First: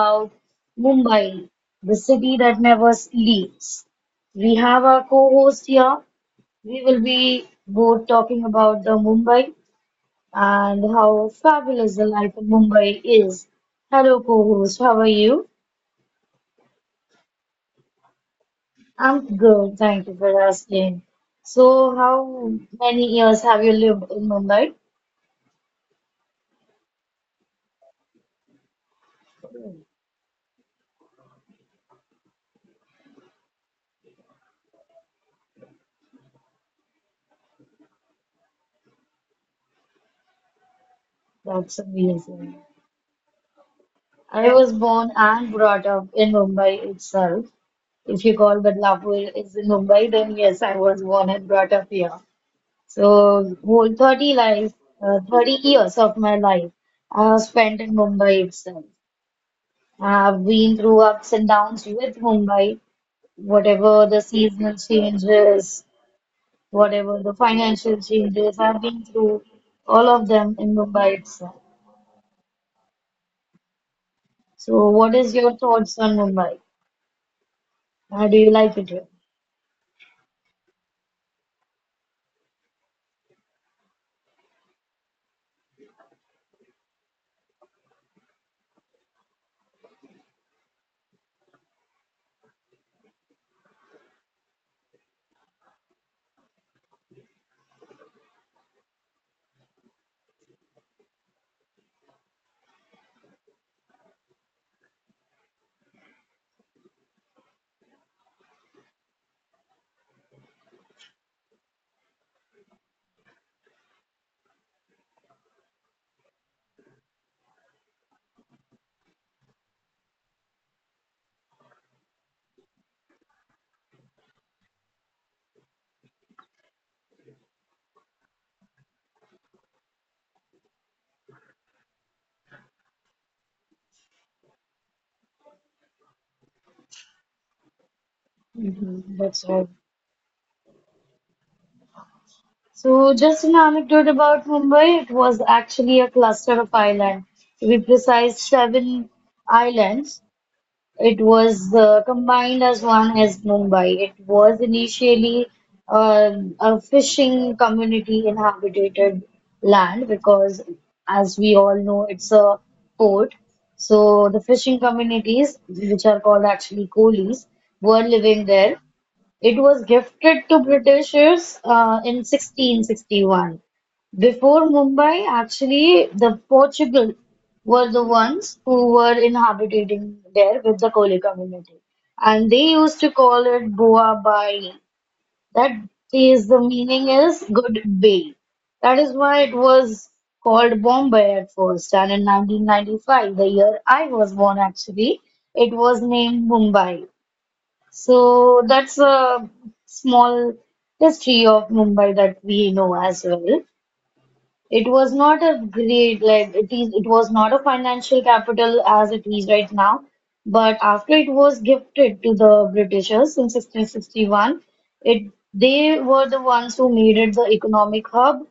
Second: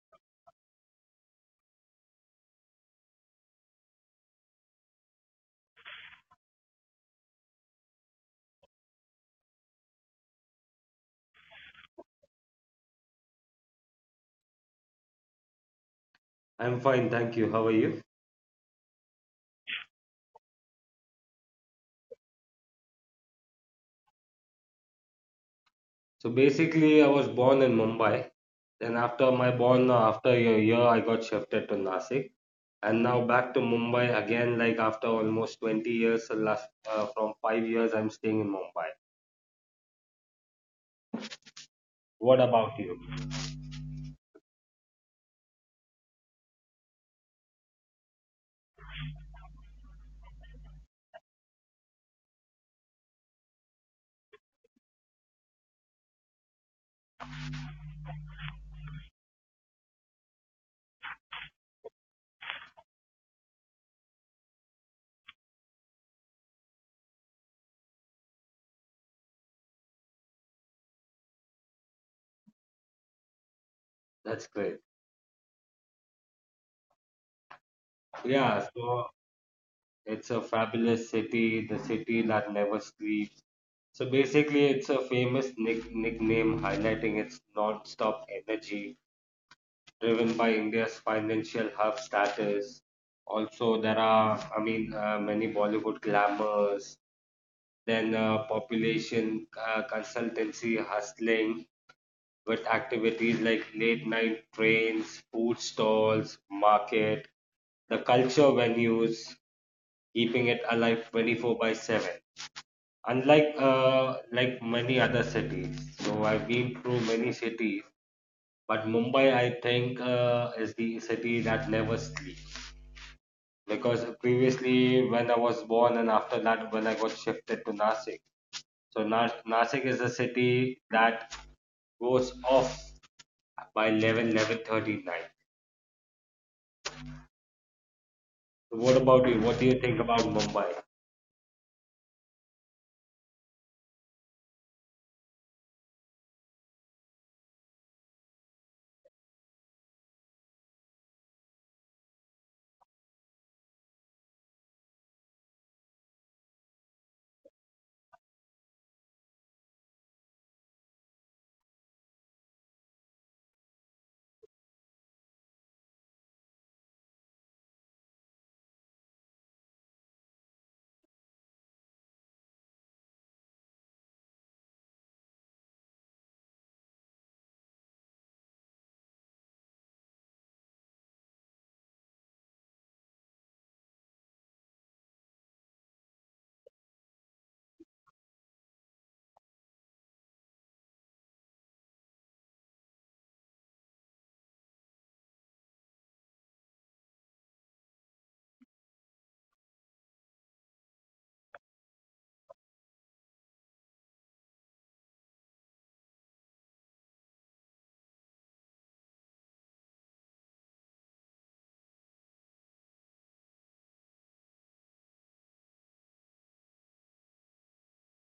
about Mumbai, the city that never sleeps. We have our co-host here. We will be both talking about the Mumbai and how fabulous the life in Mumbai is. Hello co-host, how are you? I'm fine, thank you. How are you? I'm good, thank you for asking. So how many years have you lived in Mumbai? So basically, I was born in Mumbai. Then after my born, after a year, I got shifted to Nasik, and now back to Mumbai again. Like after almost 20 years, last from 5 years, I'm staying in Mumbai. That's What amazing. about you? I was born and brought up in Mumbai itself. If you call Badlapur is in Mumbai, then yes, I was born and brought up here. So 30 years of my life I have spent in Mumbai itself. I've been through ups and downs with Mumbai, whatever the seasonal changes, whatever the financial changes, I've been through all of them in Mumbai itself. That's So great. what is your thoughts on Mumbai? How do you like Yeah, it here? so it's a fabulous city, the city that never sleeps. So basically, it's a famous nickname highlighting its non-stop energy driven by India's financial hub status. Also, there are, I mean, many Bollywood glamours, then population consultancy hustling with activities like late night trains, food stalls, market, the culture venues, keeping it alive 24 by 7. Unlike like many other cities, so I've been through many cities, but Mumbai, I think, is the city that never sleeps, because previously when I was born and after that when I got shifted to Nasik. So Nasik is a city that goes off by 11, 11:30 night. Mhm, So what that's about right. you? What do you think about Mumbai? So, just an anecdote about Mumbai, it was actually a cluster of islands. To be precise, seven islands. It was combined as one as Mumbai. It was initially a fishing community inhabited land because, as we all know, it's a port. So, the fishing communities, which are called actually coolies, were living there. It was gifted to Britishers in 1661. Before Mumbai, actually, the Portugal were the ones who were inhabiting there with the Koli community. And they used to call it Boa Bai. That is the meaning is good bay. That is why it was called Bombay at first. And in 1995, the year I was born actually, it was named Mumbai. So that's a small history of Mumbai that we know as well. It was not a great like it is it was not a financial capital as it is right now, but after it was gifted to the Britishers in 1661, it they were the ones who made it the economic hub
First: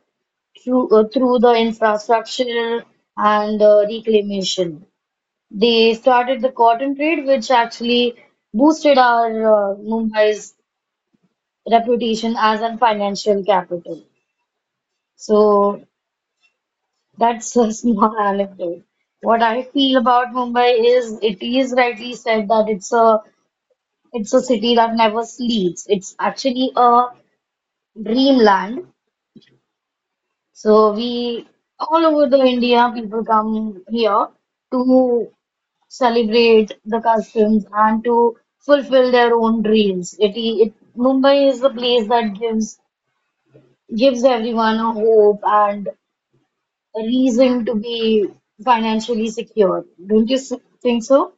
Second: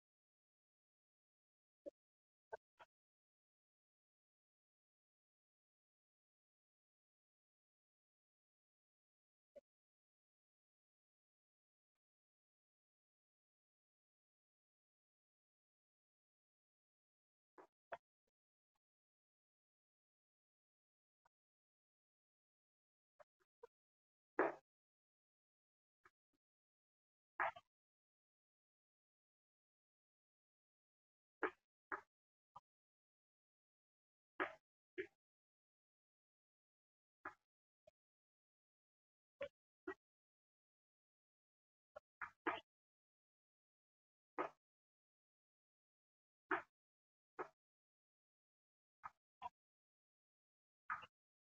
through through the infrastructure and reclamation. They started the cotton trade, which actually boosted our Mumbai's reputation as a financial capital. So that's a small anecdote. What I feel about Mumbai is it is rightly said that it's a city that never sleeps. It's actually a dreamland. So we all over the India people come here to celebrate the customs and to fulfill their own dreams. It Mumbai is the place that gives everyone a hope and a reason to be financially secure. Don't you think so?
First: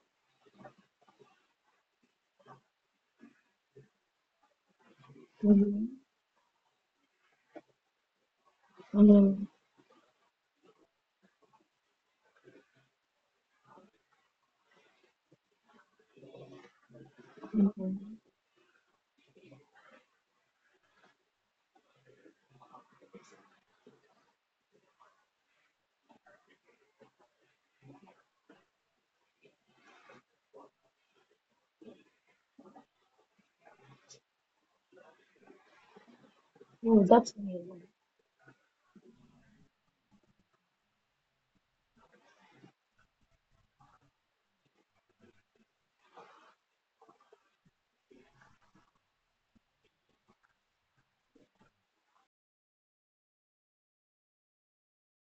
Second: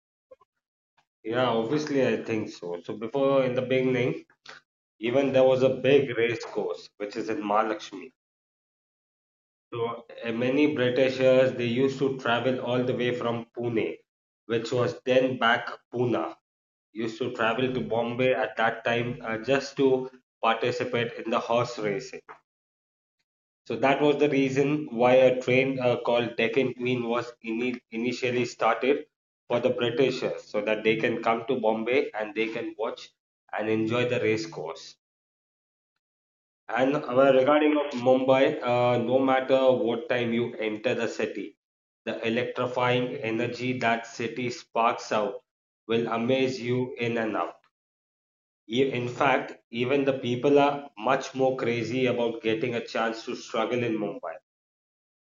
Yeah, obviously I think so. So before in the beginning, even there was a Mm-hmm. big race course which is in Mahalakshmi. Mm-hmm. So many Britishers they used to travel all the way from Pune, which was then back Pune, used to travel to Hmm. Bombay at that time just to participate in the horse racing. So that was the reason why a train called Deccan Queen was initially started for the Britishers, so that they can come to Bombay and they can watch and enjoy the race course. And Oh, that's regarding amazing. of Mumbai, no matter what time you enter the city, the electrifying energy that city sparks out will amaze you in and out. In fact, even the people are much more crazy about getting a chance to struggle in Mumbai.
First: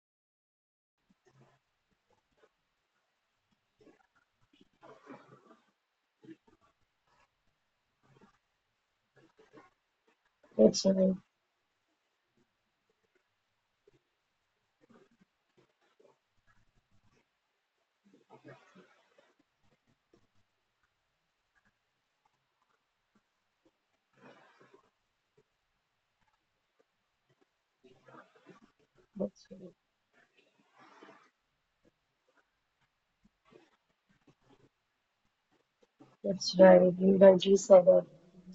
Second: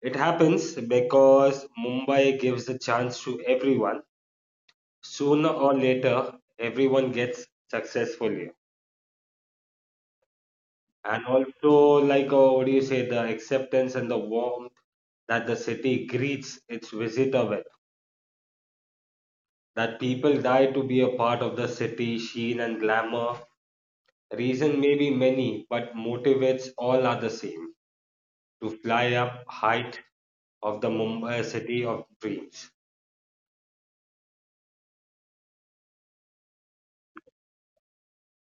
It happens because Mumbai gives a chance to everyone. Sooner or later, everyone gets successful here. That's amazing. And also, like, what do you say, the acceptance and the warmth that the city greets its visitor with, that people die to be a part of the city, sheen and glamour. Reason may be many, but motivates all are the same to fly up That's amazing. height of the Mumbai city of dreams. That's right, you rightly said it.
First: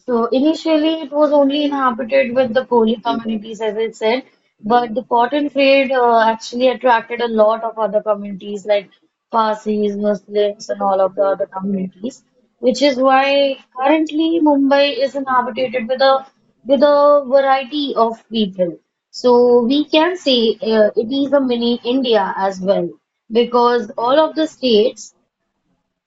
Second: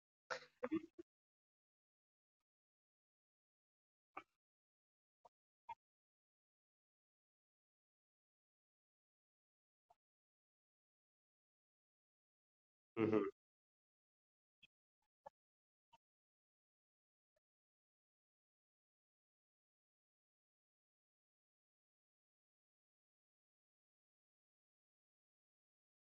So initially, it was only inhabited with the Kohli communities, as I said, but the cotton trade actually attracted a lot of other communities like Parsis, Muslims, and all of the other communities, which is Mhm. why currently Mumbai is inhabited with a variety of people. So we can say it is a mini India as well, because all of the states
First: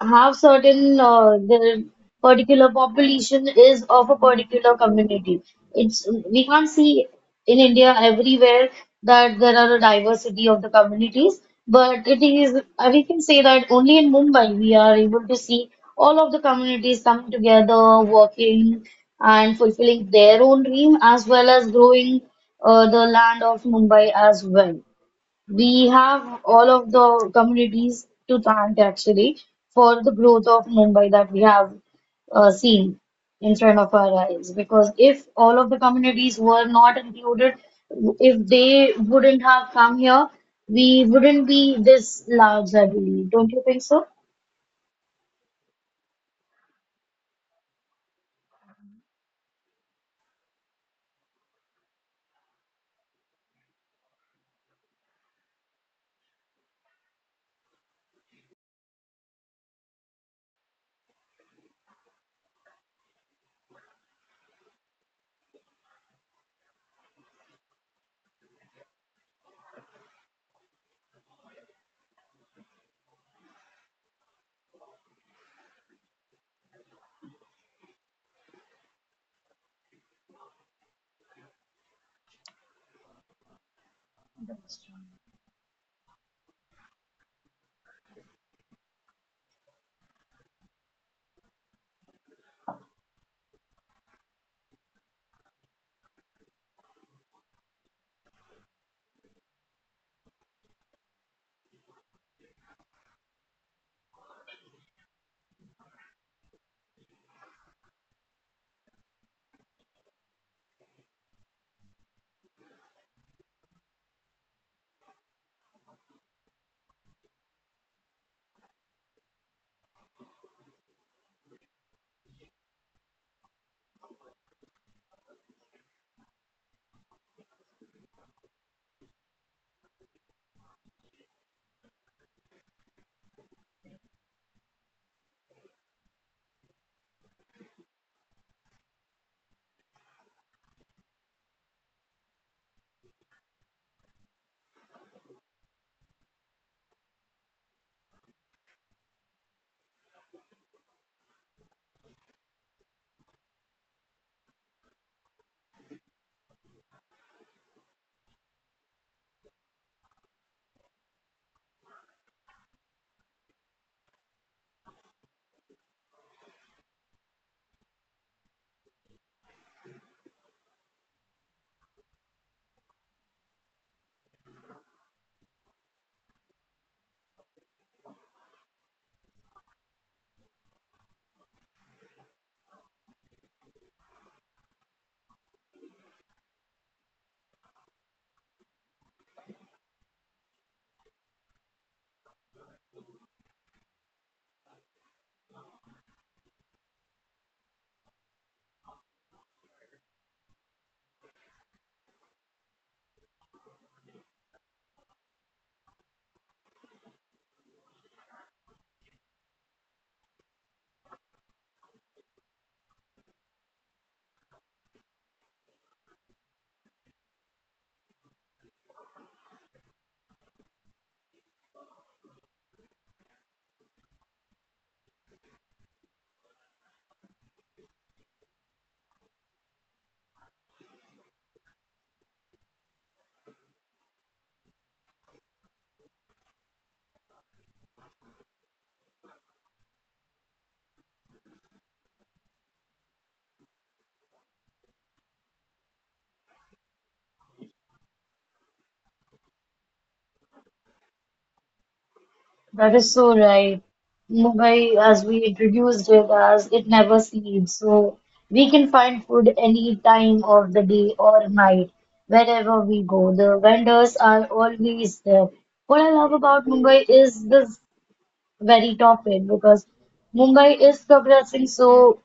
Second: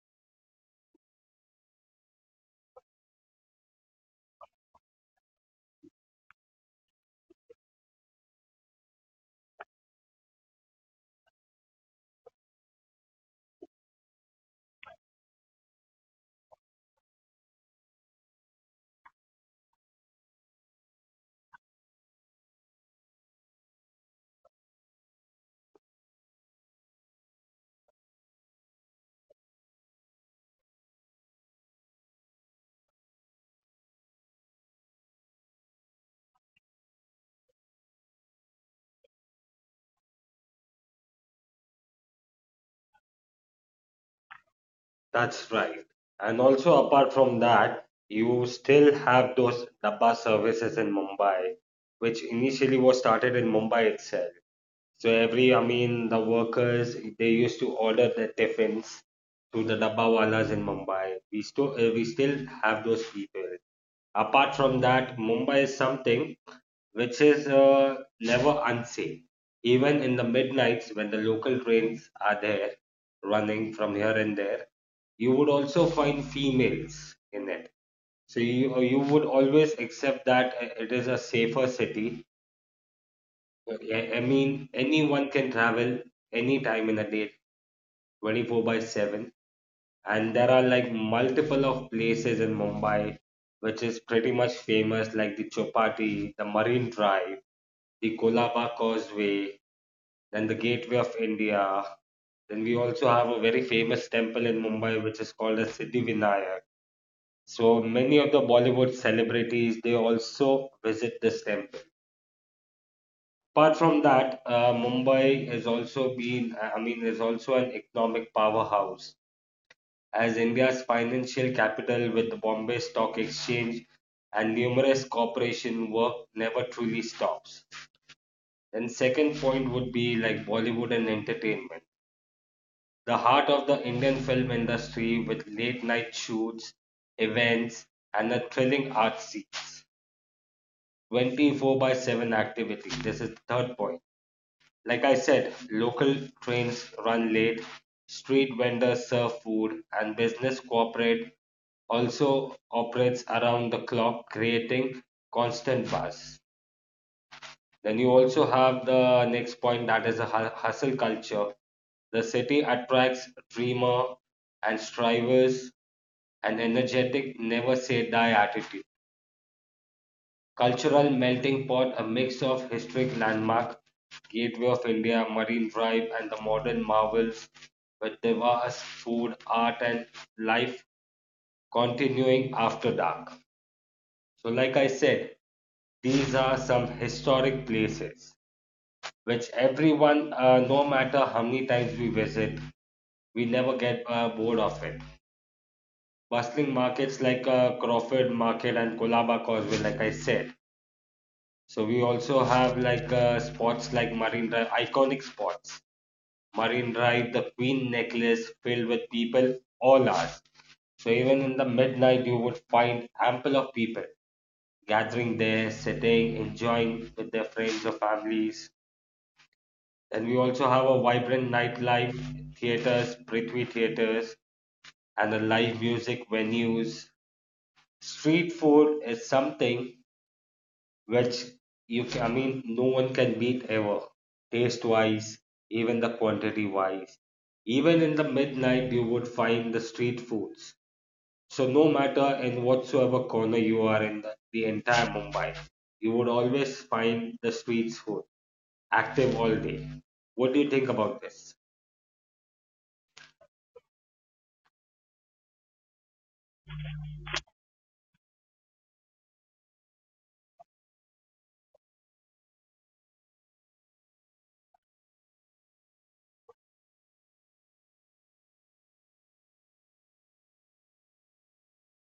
have certain the particular population is of a particular community. It's we can't see in India everywhere that there are a diversity of the communities, but it is we can say that only in Mumbai we are able to see all of the communities coming together, working and fulfilling their own dream as well as growing the land of Mumbai as well. We have all of the communities to thank actually for the growth of Mumbai that we have seen in front of our eyes. Because if all of the communities were not included, if they wouldn't have come here, we wouldn't be this large, I believe. Don't you think so? That's right. And also, apart from that, you still have those Dabba services in Mumbai, which initially was started in Mumbai itself. So every, I mean, the workers, they used to order their tiffins to the Dabbawalas in Mumbai. We still have those people. Apart from that, Mumbai is something which is never unsafe. Even in the midnights when the local trains are there running from here and there, you would also find females in it. So you would always accept that it is a safer city. I mean, anyone can travel any time in a day, 24 by 7. And there are like multiple of places in Mumbai which is pretty much famous, like the Chopati, the Marine Drive, the Kolaba Causeway, then the Gateway of India. Then we also have a very famous temple in Mumbai which is called as Siddhivinayak. So many of the Bollywood celebrities they also visit this temple. Apart from that, Mumbai has also been, I mean, is also an economic powerhouse as India's financial capital with the Bombay Stock Exchange and numerous corporation work never truly stops. Then second point would be like Bollywood and entertainment, the heart of the Indian film industry with late night shoots, events, and the thrilling art scenes. 24 by 7 activity. This is the third point. Like I said, local trains run late, street vendors serve food, and business cooperate also operates around the clock, creating constant buzz. Then you also have the next point that is a hustle culture. The city attracts dreamer and strivers an energetic, never say die attitude. Cultural melting pot, a mix of historic landmark, Gateway of India, Marine Drive, and the modern marvels with diverse food, art, and life continuing after dark. So, like I said, these are some historic places, which everyone, no matter how many times we visit, we never get bored of it. Bustling markets like Crawford Market and Colaba Causeway, like I said. So we also have like spots like Marine Drive, iconic spots. Marine Drive, the Queen Necklace, filled with people all hours. So even in the midnight, you would find ample of people gathering there, sitting, enjoying with their friends or families. And we also have a vibrant nightlife, theaters, Prithvi theaters, and the live music venues. Street food is something which you can, I mean, no one can beat ever, taste wise, even the quantity wise. Even in the midnight, you would find the street foods. So, no matter in whatsoever corner you are in the entire Mumbai, you would always find the street food active all day. What do you think about this? That is so right. Mumbai, as we introduced it as, it never sleeps. So we can find food any time of the day or night, wherever we go. The vendors are always there. What I love about Mumbai is this very top end because Mumbai is progressing so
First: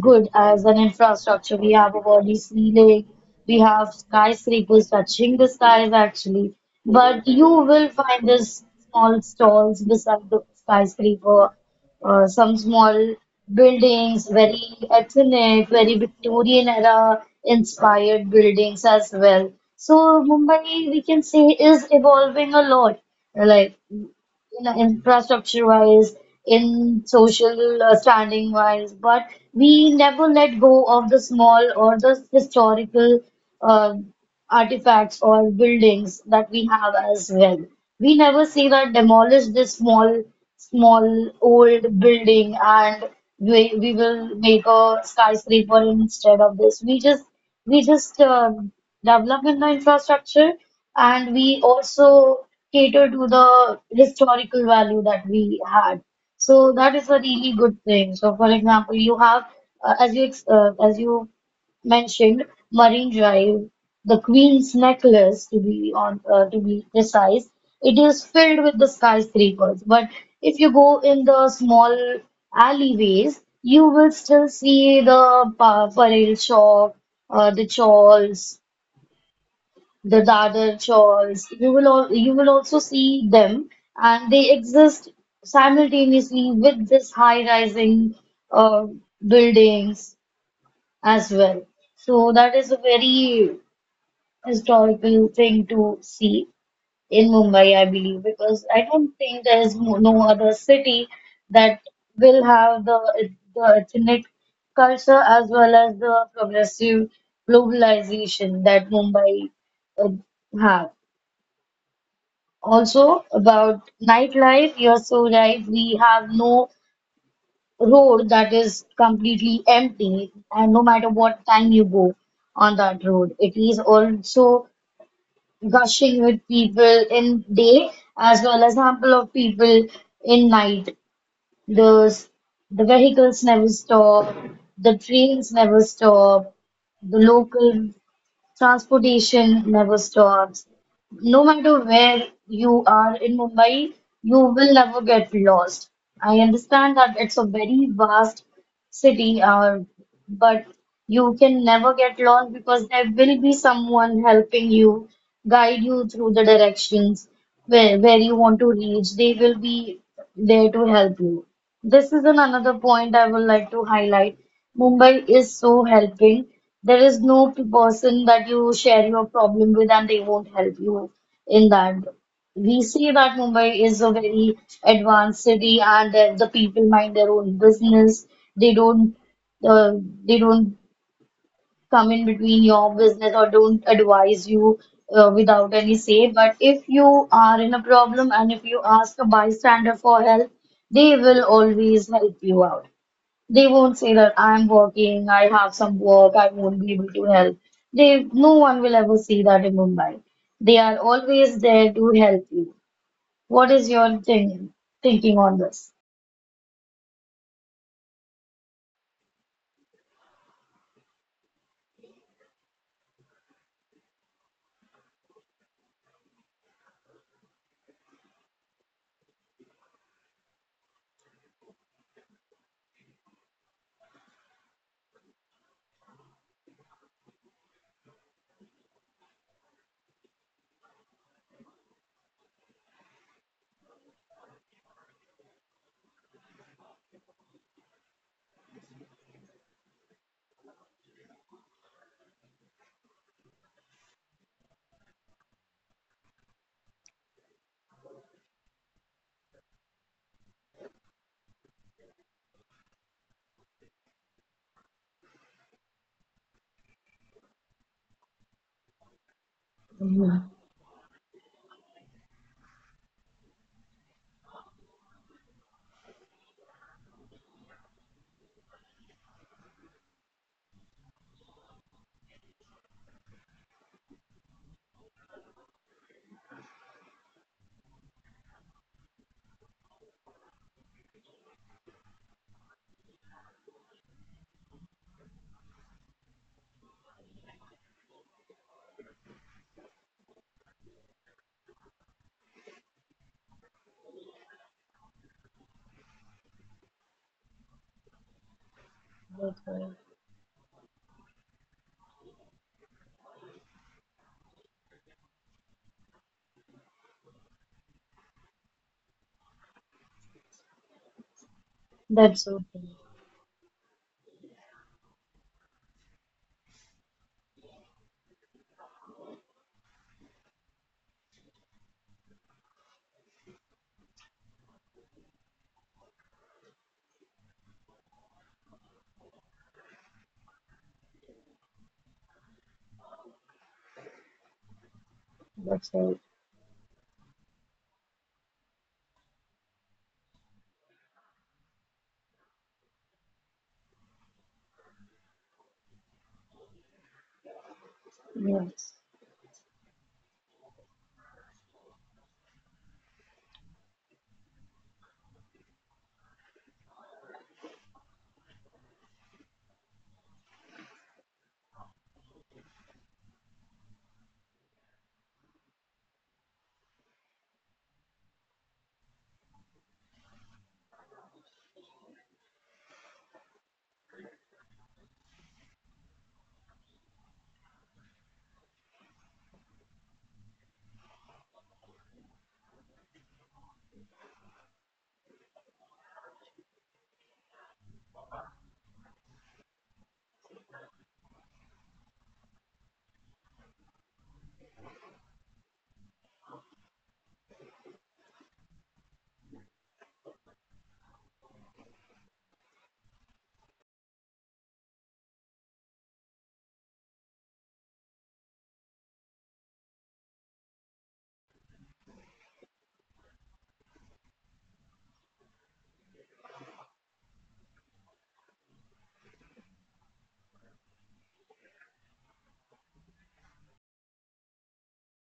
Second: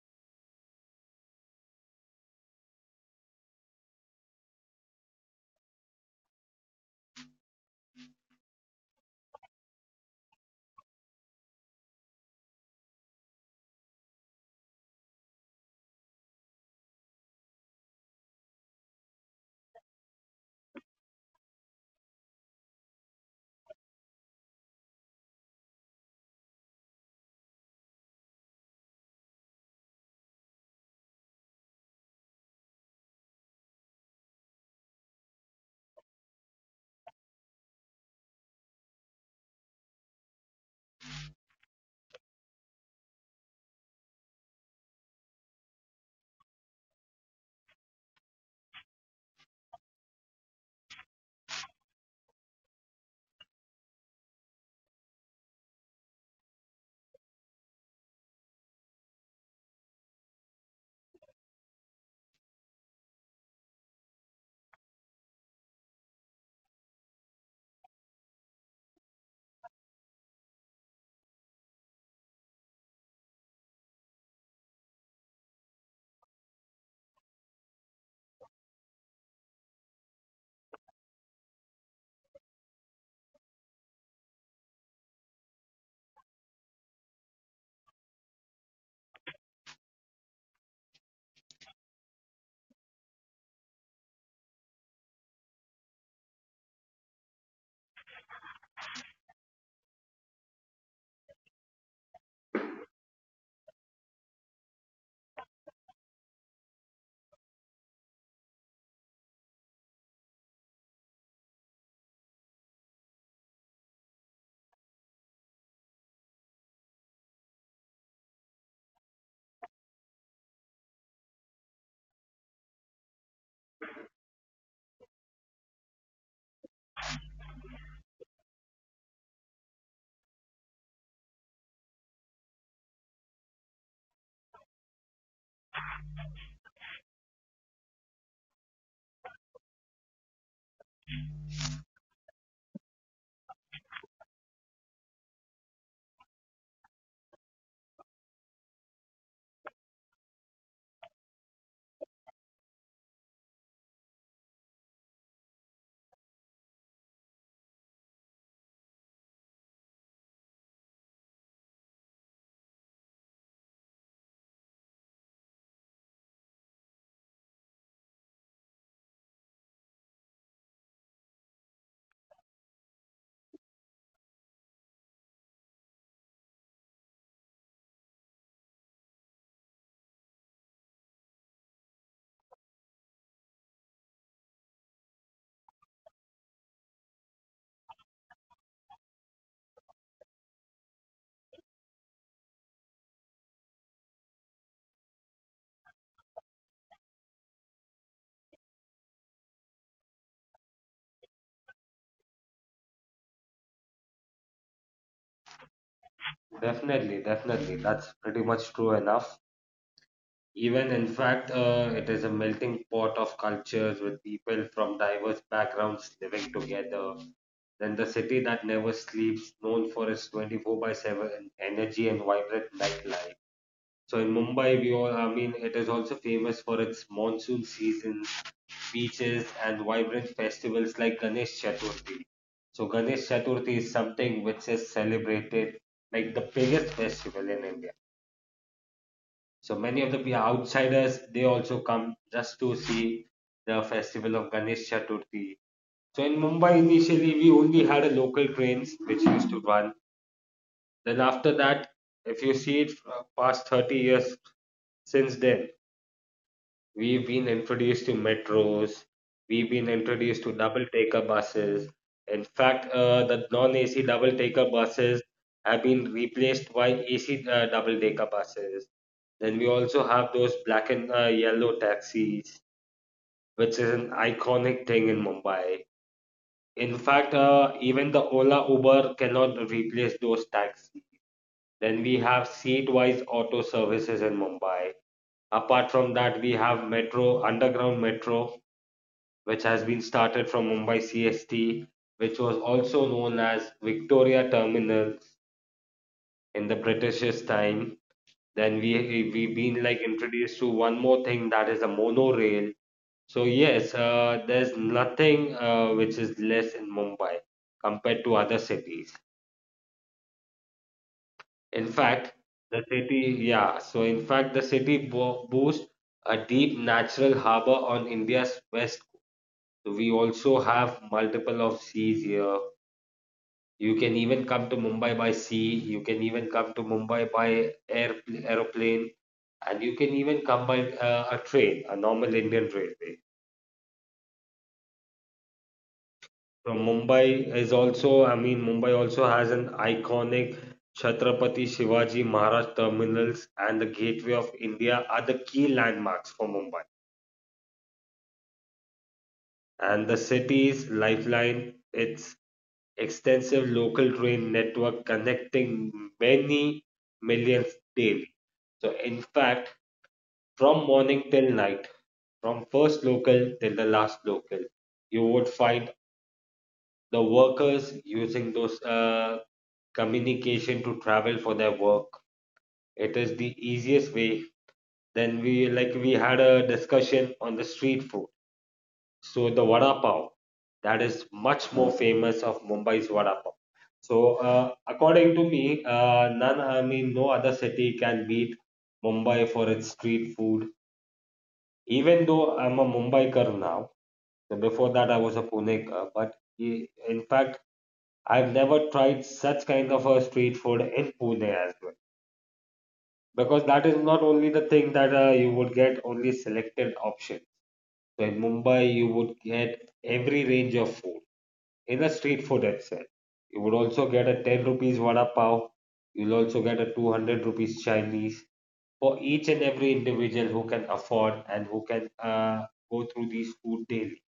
good as an infrastructure. We have a body ceiling, we have skyscrapers touching the skies actually. But you will find these small stalls beside the skyscraper, some small buildings, very ethnic, very Victorian era inspired buildings as well. So Mumbai, we can say, is evolving a lot. Like in infrastructure wise, in social standing wise, but we never let go of the small or the historical uh, artifacts or buildings that we have as well. We never say that demolish this small, small old building and we will make a skyscraper instead of this. We just we just um develop in the infrastructure and we also cater to the historical value that we had. So that is a really good thing. So for example, you have as you mentioned Marine Drive, the Queen's Necklace to be precise. It is filled with the skyscrapers, but if you go in the small alleyways, you will still see the pa Parel shop, the Chawls, the Dadar Chawls. You will also see them, and they exist simultaneously with this high-rising uh, buildings as well. So that is a very historical thing to see in Mumbai, I believe, because I don't think there is no other city that will have the ethnic culture as well as the progressive globalization that Mumbai uh, have. Also about nightlife, you're so right. We have no road that is completely empty, and no matter what time you go on that road, it is also gushing with people in day as well as ample of people in night. Those the vehicles never stop, the trains never stop, the local transportation never stops. No matter where you are in Mumbai, you will never get lost. I understand that it's a very vast city, but you can never get lost because there will be someone helping you, guide you through the directions where you want to reach. They will be there to help you. This is an another point I would like to highlight. Mumbai is so helping. There is no person that you share your problem with and they won't help you in that we see that Mumbai is a very advanced city and that the people mind their own business. They don't uh, they don't come in between your business or don't advise you without any say. But if you are in a problem and if you ask a bystander for help, they will always help you out. They won't say that I'm working, I have some work, I won't be able to help. They no one will ever see that in Mumbai. They are always there to help you. What is your thinking on this? Definitely, definitely. That's pretty much true enough. Even in fact, it is a melting pot of cultures with people from diverse backgrounds living together. Then the city that never sleeps, known for its 24 by 7 energy and vibrant nightlife. So in Mumbai, we all, I mean, it is also famous for its monsoon season, beaches, and vibrant festivals like Ganesh Chaturthi. So Ganesh Chaturthi is something which is celebrated like the biggest festival in India. So many of the outsiders, they also come just to see the festival of Ganesh Chaturthi. So in Mumbai, initially, we only had a local trains which used to run. Then after that, if you see it past 30 years since then, we've been introduced to metros, we've been introduced to Mhm. double decker buses. In fact, the non AC double decker buses have been replaced by AC double decker buses. Then we also have those black and yellow taxis, which is an iconic thing in Mumbai. In fact, even the Ola Uber cannot replace those taxis. Then we have seat-wise auto services in Mumbai. Apart from that, we have metro, underground metro, which has been started from Mumbai CST, which was also known as Victoria Terminal in the British's time. Then we That's been right. like introduced to one more thing that is a monorail. So yes, there's nothing which is less in Mumbai compared to other cities. In fact, That's so the true. city, yeah. So in fact, the city bo boasts a deep natural harbor on India's west coast. So we also have multiple of seas here. You can even come to Mumbai by sea, you can even come to Mumbai by air, aeroplane, and you can even come by a train, a normal Indian railway. That's right. From Mumbai is also, I mean, Mumbai also has an iconic Chhatrapati Shivaji Maharaj terminals and the Gateway of India are the key landmarks for Mumbai. Yes. And the city's lifeline, its extensive local train network connecting many millions daily. So, in fact, from morning till night, from first local till the last local, you would find the workers using those communication to travel for their work. It is the easiest way. Then we had a discussion on the street food. So the vada pav, that is much more famous of Mumbai's vada pav. So according to me, none I mean no other city can beat Mumbai for its street food even though I'm a Mumbaikar now. So before that, I was a Pune. But in fact, I've never tried such kind of a street food in Pune as well. Because that is not only the thing that you would get only selected options. So in Mumbai, you would get every range of food in a street food itself. You would also get a 10 rupees vada pav. You'll also get a 200 rupees Chinese for each and every individual who can afford and who can go through these food daily.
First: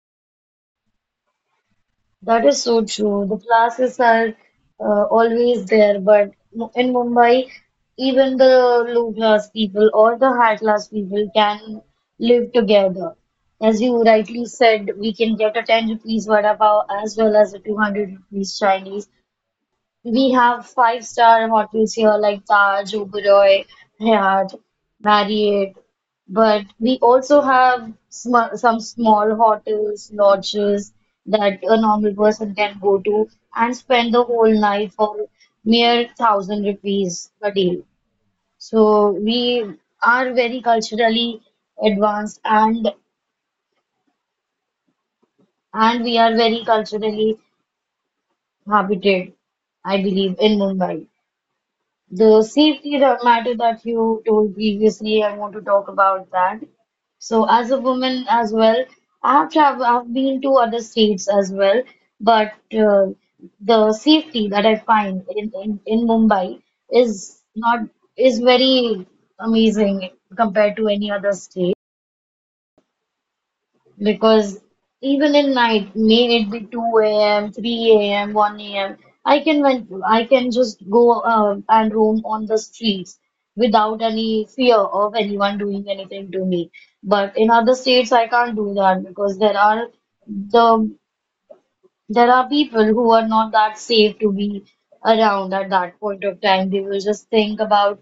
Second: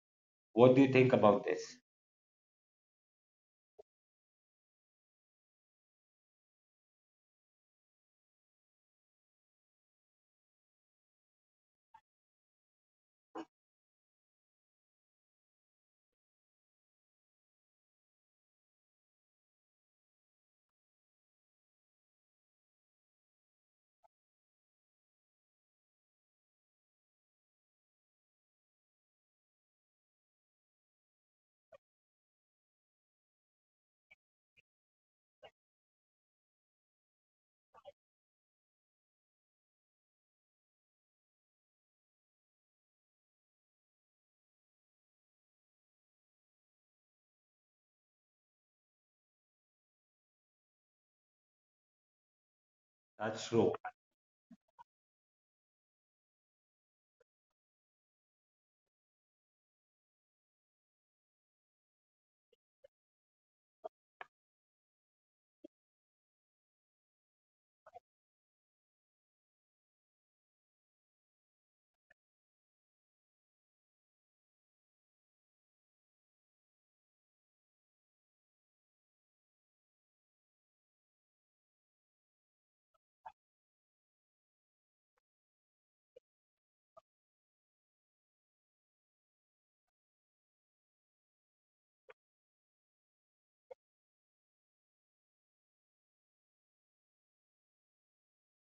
What do you think about this? That is so true. The classes are always there, but in Mumbai, even the low class people or the high class people can live together. As you rightly said, we can get a 10 rupees vada pav as well as a 200 rupees Chinese. We have five-star hotels here like Taj, Oberoi, Hyatt, Marriott, but we also have sm some small hotels, lodges that a normal person can go to and spend the whole night for mere thousand rupees a day. So we are very culturally advanced and we are very culturally habited, I believe, in Mumbai. The safety That's true. matter that you told previously, I want to talk about that. So, as a woman as well, I have traveled, I've been to other states as well, but uh, the safety that I find in Mumbai is not is very amazing compared to any other state. Because even in night, may it be 2 a.m., 3 a.m., 1 a.m., I can just go and roam on the streets without any fear of anyone doing anything to me. But in other states, I can't do that because the there are people who are not that safe to be around at that point of time.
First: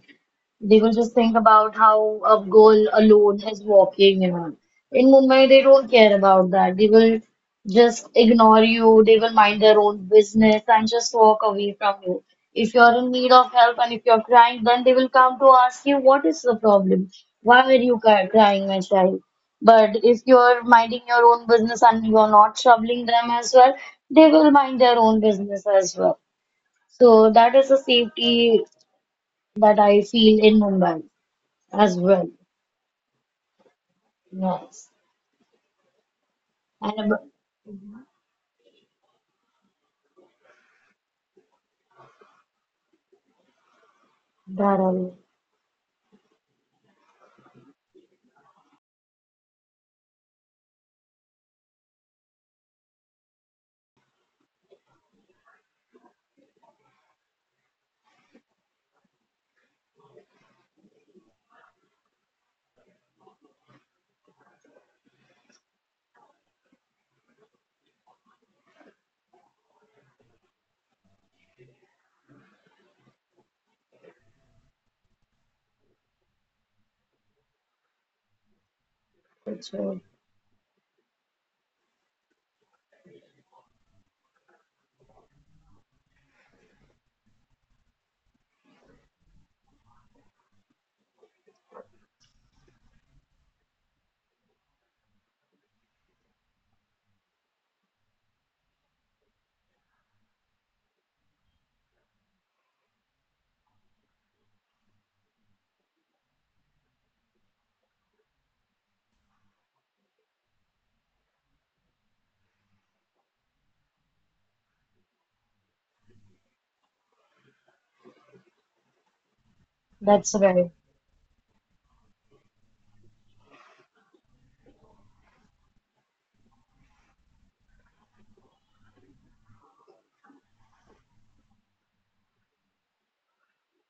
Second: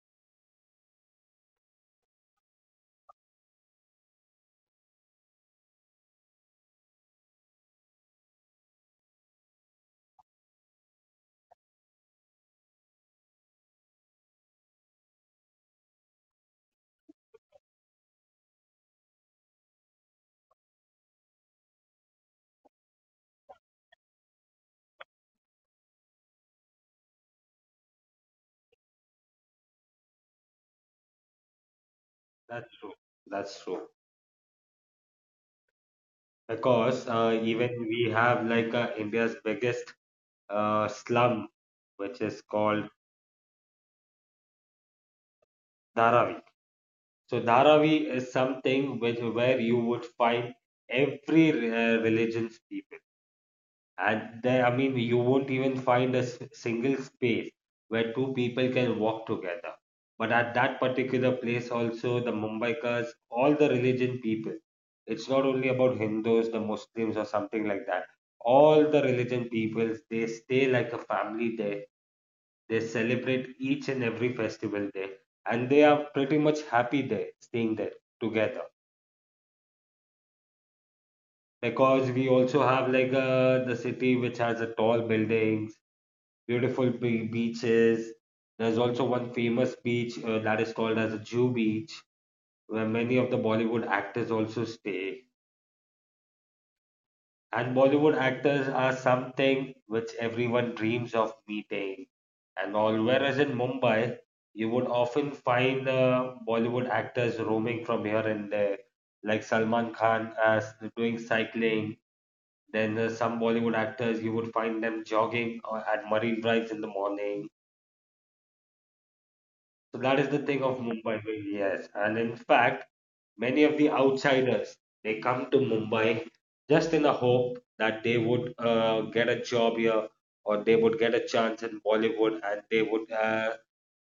They will just think about how a girl alone is walking, you know. In Mumbai, they don't care about that. They will just ignore you. They will mind their own business and just walk away from you. If you're in need of help and if you're crying, then they will come to ask you, what is the problem? Why were you crying, my child? But if you're minding your own business and you're not troubling them as well, they will mind their own business as well. So that is the safety that I feel in Mumbai as well. That's true. That's true. Yes, Because and even we have like India's biggest slum, which is called that all. Dharavi. So Dharavi is something which where you would find every religion's people. And there, I mean, you won't even find a single space where two people can walk together. But at that particular place, also, the Mumbaikas, all the religion people, it's not only about Hindus, the Muslims, or something like that. All the religion peoples, they stay like a family there. They celebrate each and every festival there. And they are pretty much happy there, staying there together. That's right. Because we also have like the city which has a tall buildings beautiful beaches. There's also one famous beach that is called as a Jew Beach, where many of the Bollywood actors also stay. And Bollywood actors are something which everyone dreams of meeting. And all, whereas in Mumbai, you would often find Bollywood actors roaming from here and there, like Salman Khan as doing cycling. Then some Bollywood actors, you would find them jogging at Marine Drives in the morning. So that is the That's thing of right. Mumbai, yes. And in fact, many of the outsiders they come to Mumbai just in the hope that they would get a job here, or they would get a chance in Bollywood and they would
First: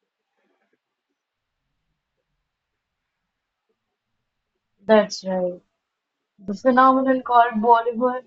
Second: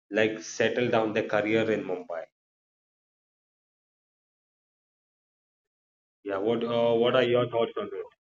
like settle down their career in Mumbai. That's right. Yeah, The what phenomenon are your called thoughts on it? Bollywood.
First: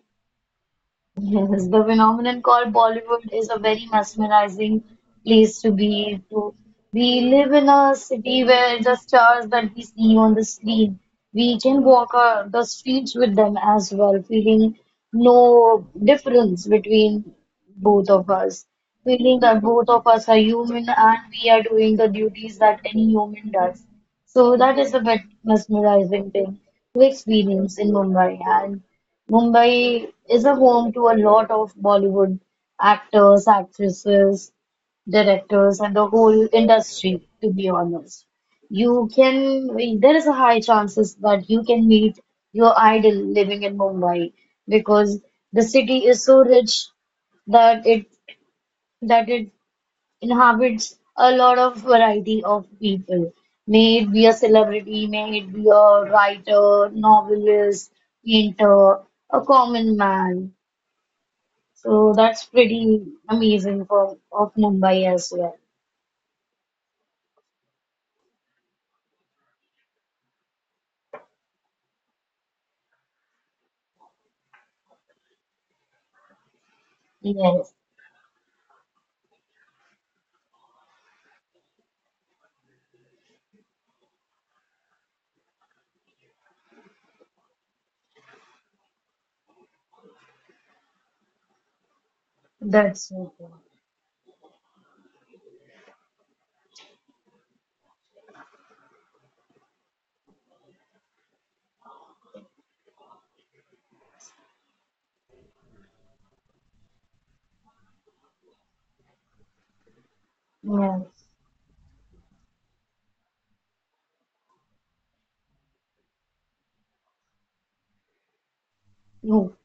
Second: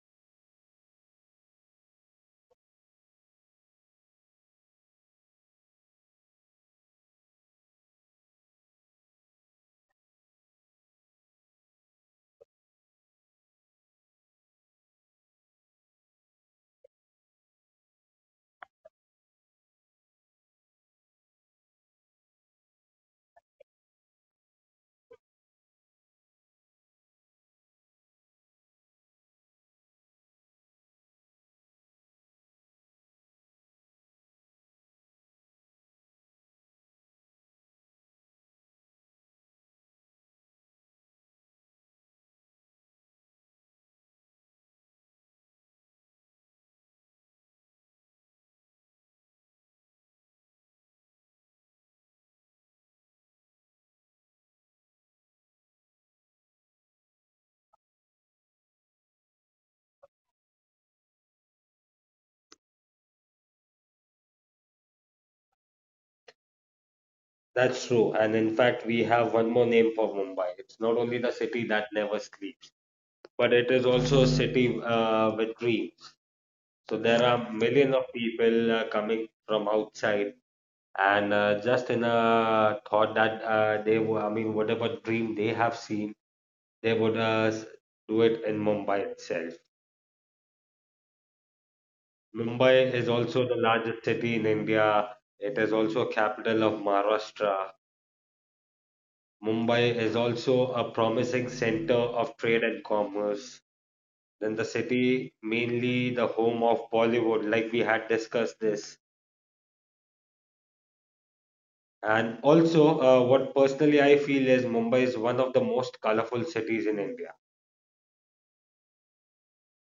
Yes, the phenomenon called Bollywood is a very mesmerizing place to be to. We live in a city where the stars that we see on the screen, we can walk the streets with them as well, feeling no difference between both of us, feeling that both of us are human and we are doing the duties that any human does. So that is a bit mesmerizing thing to experience in Mumbai. And Mumbai is a home to a lot of Bollywood actors, actresses, directors, and the whole industry, to be honest. You can, I mean, there is a high chances that you can meet your idol living in Mumbai because the city is so rich that it that it inhabits a lot of variety of people. May it be a celebrity, may it be a writer, novelist, painter, a common man. So that's pretty amazing for of Mumbai as well. That's true. And in fact, we have one more name for Mumbai. It's not only the city that never sleeps, but it is also a city with dreams. So there are Yes, millions of people coming from outside, and just in a thought that they were, I mean, whatever dream they have seen, they would do it in Mumbai itself. Mumbai is that's also the okay. largest city in India. It is also a capital of Maharashtra. Mumbai is also a promising center of trade and commerce. Then the city, mainly the home of Bollywood, like we had discussed this. Yes. And also, what personally I feel is Mumbai is one of the most colorful cities in India. No,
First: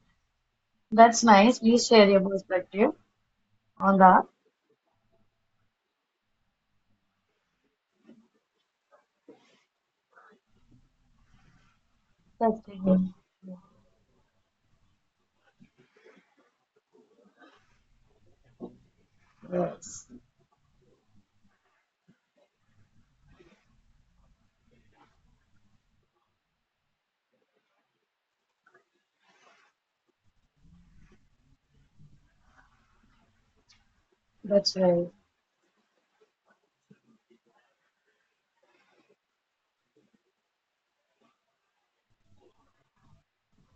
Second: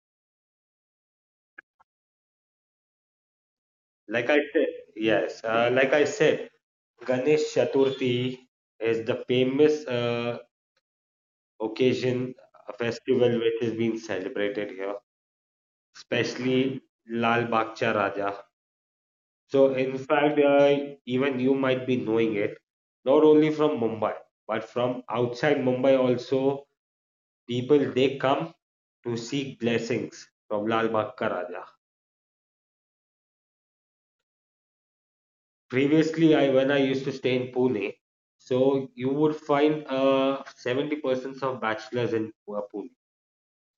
that's nice. Please share your perspective on that. Like I said, yes, like I said, Ganesh Chaturthi is the famous occasion, That's a good. festival which is being celebrated here, especially Lal Bagcha Raja. So, in Yes, fact, even you might be knowing it, not only from Mumbai, but from outside Mumbai also, people they come to seek blessings from Lal Bagcha Raja. that's right. Previously, I when I used to stay in Pune, so you would find 70% of bachelors in Pune.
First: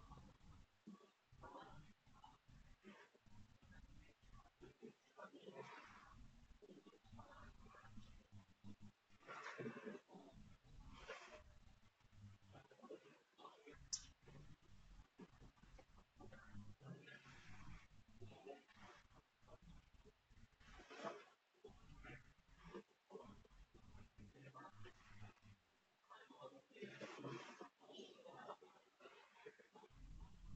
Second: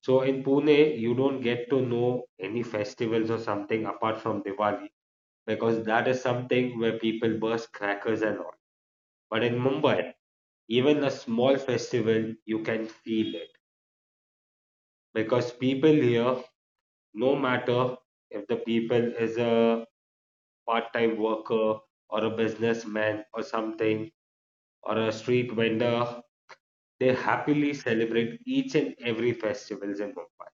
So in Pune, you don't get to know any festivals or something apart from Diwali, because that is something where people burst crackers and all. But in Mumbai, even a small festival, you can feel it, because people here, no matter if the people is a part-time worker or a businessman or something or a street vendor, they happily celebrate each and every festivals in Mumbai.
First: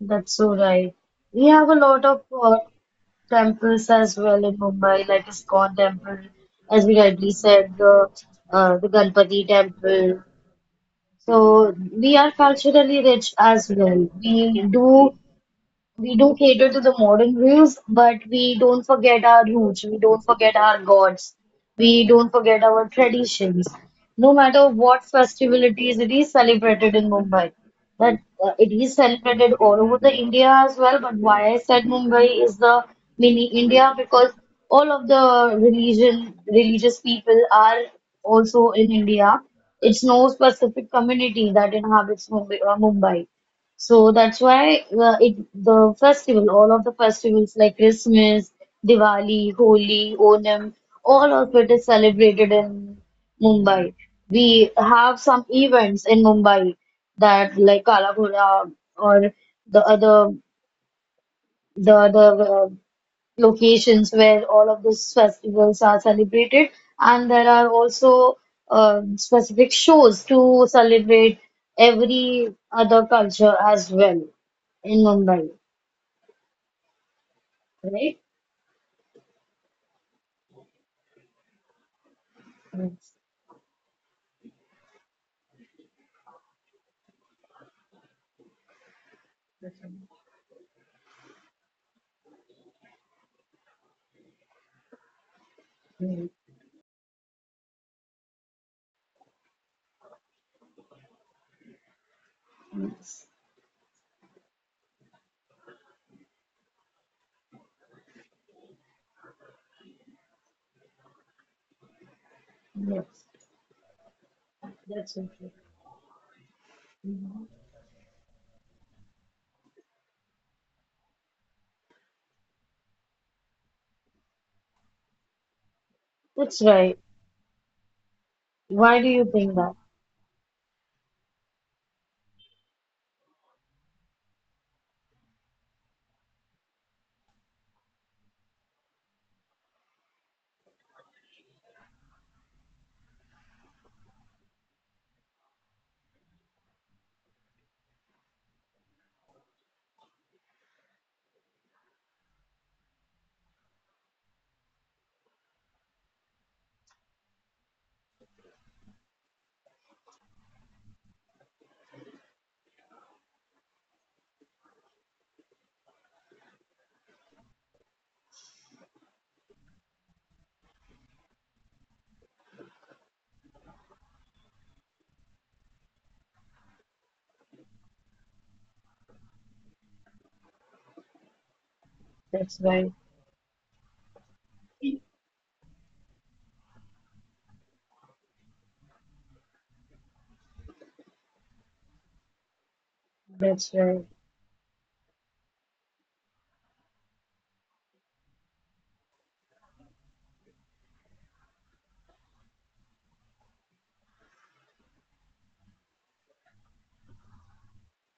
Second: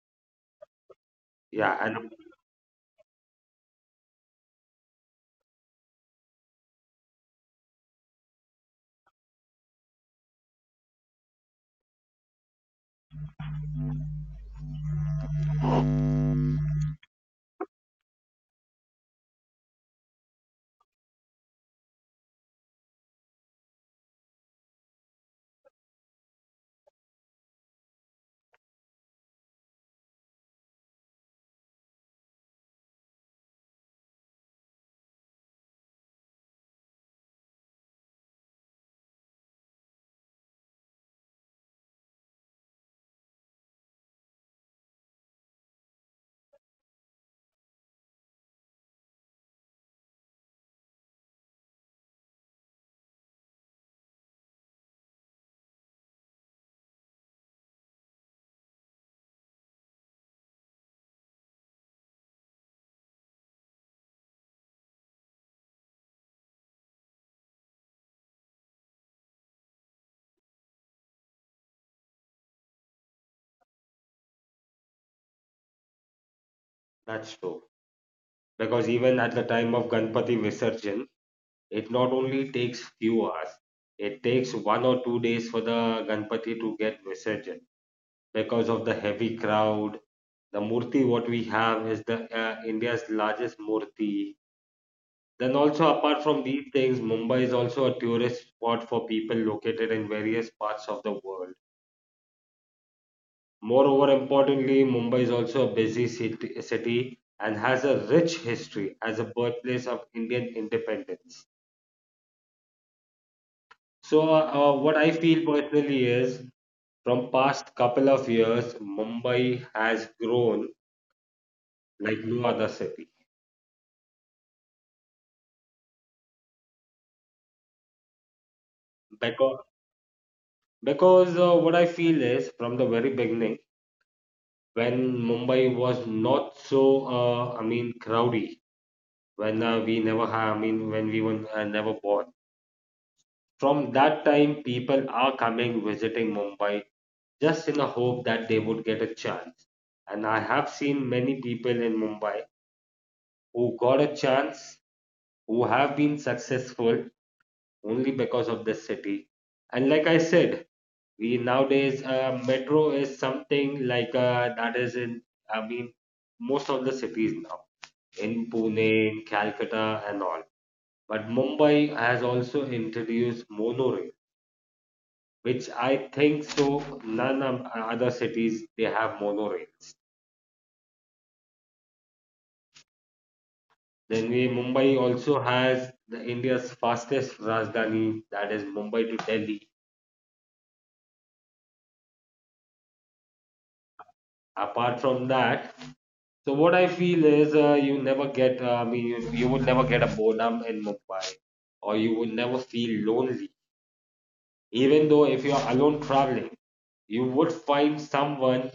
That's so right. We have a Yeah, and lot of temples as well in Mumbai, like ISKCON temple, as we rightly said, the Ganpati temple. So we are culturally rich as well. We do cater to the modern rules, but we don't forget our roots. We don't forget our gods. We don't forget our traditions. No matter what festivities it is celebrated in Mumbai, but it is celebrated all over the India as well. But why I said Mumbai is the mini India because all of the religion religious people are also in India. It's no specific community that inhabits Mumbai. So that's why all of the festivals like Christmas, Diwali, Holi, Onam, all of it is celebrated in Mumbai. We have some events in Mumbai that like Kala Ghoda or the other the other locations where all of these festivals are celebrated, and there are also specific shows to celebrate every other culture as well in Mumbai, that's right? true. Because even at the time of Ganpati Visarjan, it not only Yes, takes few hours, it takes 1 or 2 days for the Ganpati to get Visarjan because of the heavy crowd. The Murti what we have is the India's largest Murti. Then also yes, apart from these things, Mumbai is also a tourist spot for people located in various parts of the world. yes. Moreover, importantly, Mumbai is also a busy city and has a rich history as a birthplace of Indian independence. Yes. So, what That's I okay. feel personally is from past couple of years, Mumbai has grown like no other city. That's right. Why do you think that? Because, because what I feel is from the very beginning, when Mumbai was not so, I mean, crowdy, when we never have, I mean, when we were never born. From that time, people are coming visiting Mumbai just in a hope that they would get a chance. And I have seen many people in Mumbai who got a chance, who have been successful only because of this city. And like I said, we nowadays metro is something like that is in, I mean, most of the cities now, in Pune, in Calcutta, and all. But Mumbai has also introduced monorail, which I think so none of other cities they have monorails. That's right. Then we, Mumbai also has the India's fastest Rajdhani, that is Mumbai to Delhi. That's right. Apart from that, so what I feel is you never get, I mean, you would never get a boredom in Mumbai, or you would never feel lonely. Even though if you are alone traveling, you would find someone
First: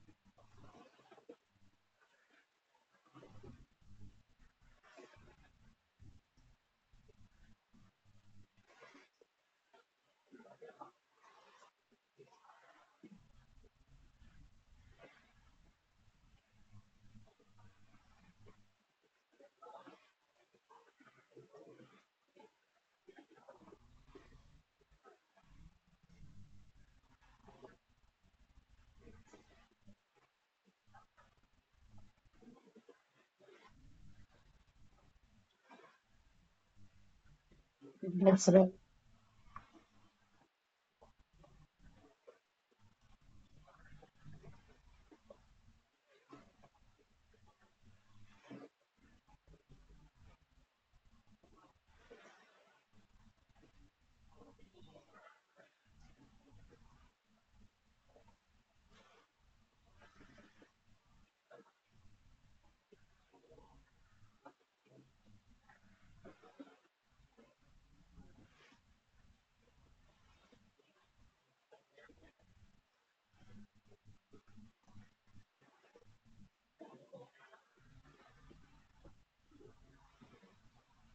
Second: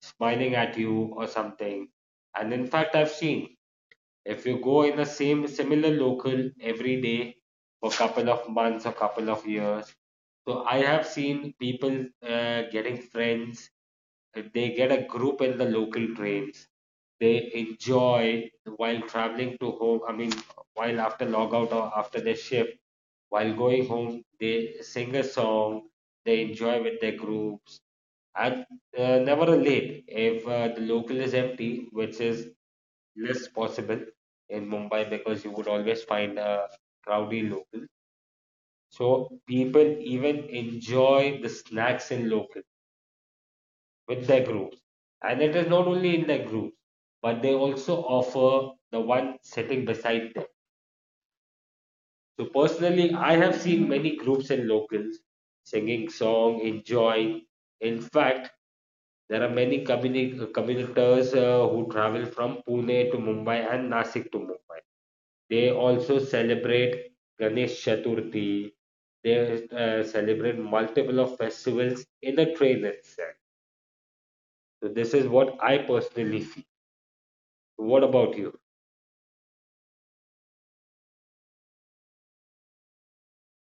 smiling at you or something. And in fact, I've seen, if you go in the same similar local every day for couple of months or couple of years, so I have seen people getting friends. They get a group in the local trains. They enjoy while traveling to home. I mean, while after log out or after their shift, while going home, they sing a song. They enjoy with their groups and never late. If the local is empty, which is less possible in Mumbai because you would always find a rowdy local. So That's right. people even enjoy the snacks in local with their groups. And it is not only in their groups, but they also offer the one sitting beside them. So personally, I have seen many groups in locals singing song, enjoying. In fact, there are many commuters who travel from Pune to Mumbai and Nasik to Mumbai. They also celebrate Ganesh Chaturthi. They celebrate multiple of festivals in the train itself. So this is what I personally feel. So what about you?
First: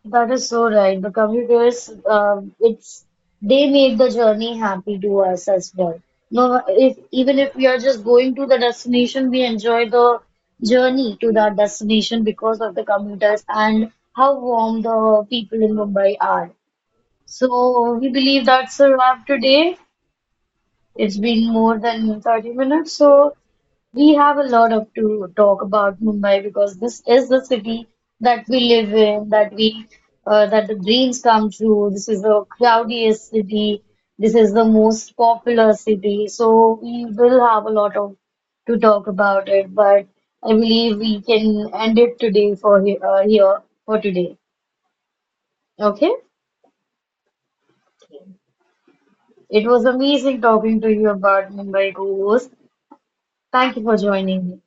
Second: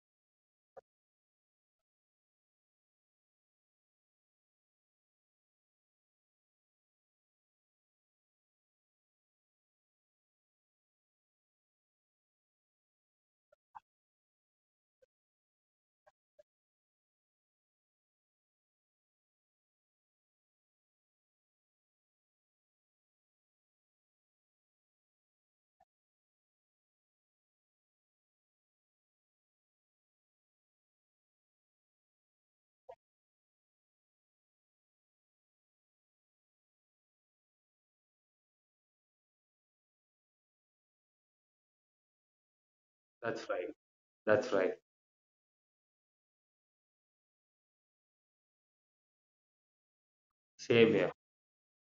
That is so right. The commuters, it's they make the journey happy to us as well. No, if even if we are just going to the destination, we enjoy the journey to that destination because of the commuters and how warm the people in Mumbai are. So we believe that's a wrap today. It's been more than 30 minutes, so we have a lot of to talk about Mumbai because this is the city that we live in, that we that the dreams come true. This is the crowdiest city. This is the most popular city. So we will have a lot of to talk about it, but I believe we can end it today for here for today. Okay? That's right. That's right. It was amazing talking to you about Mumbai co-host. Same Thank you for here. joining me.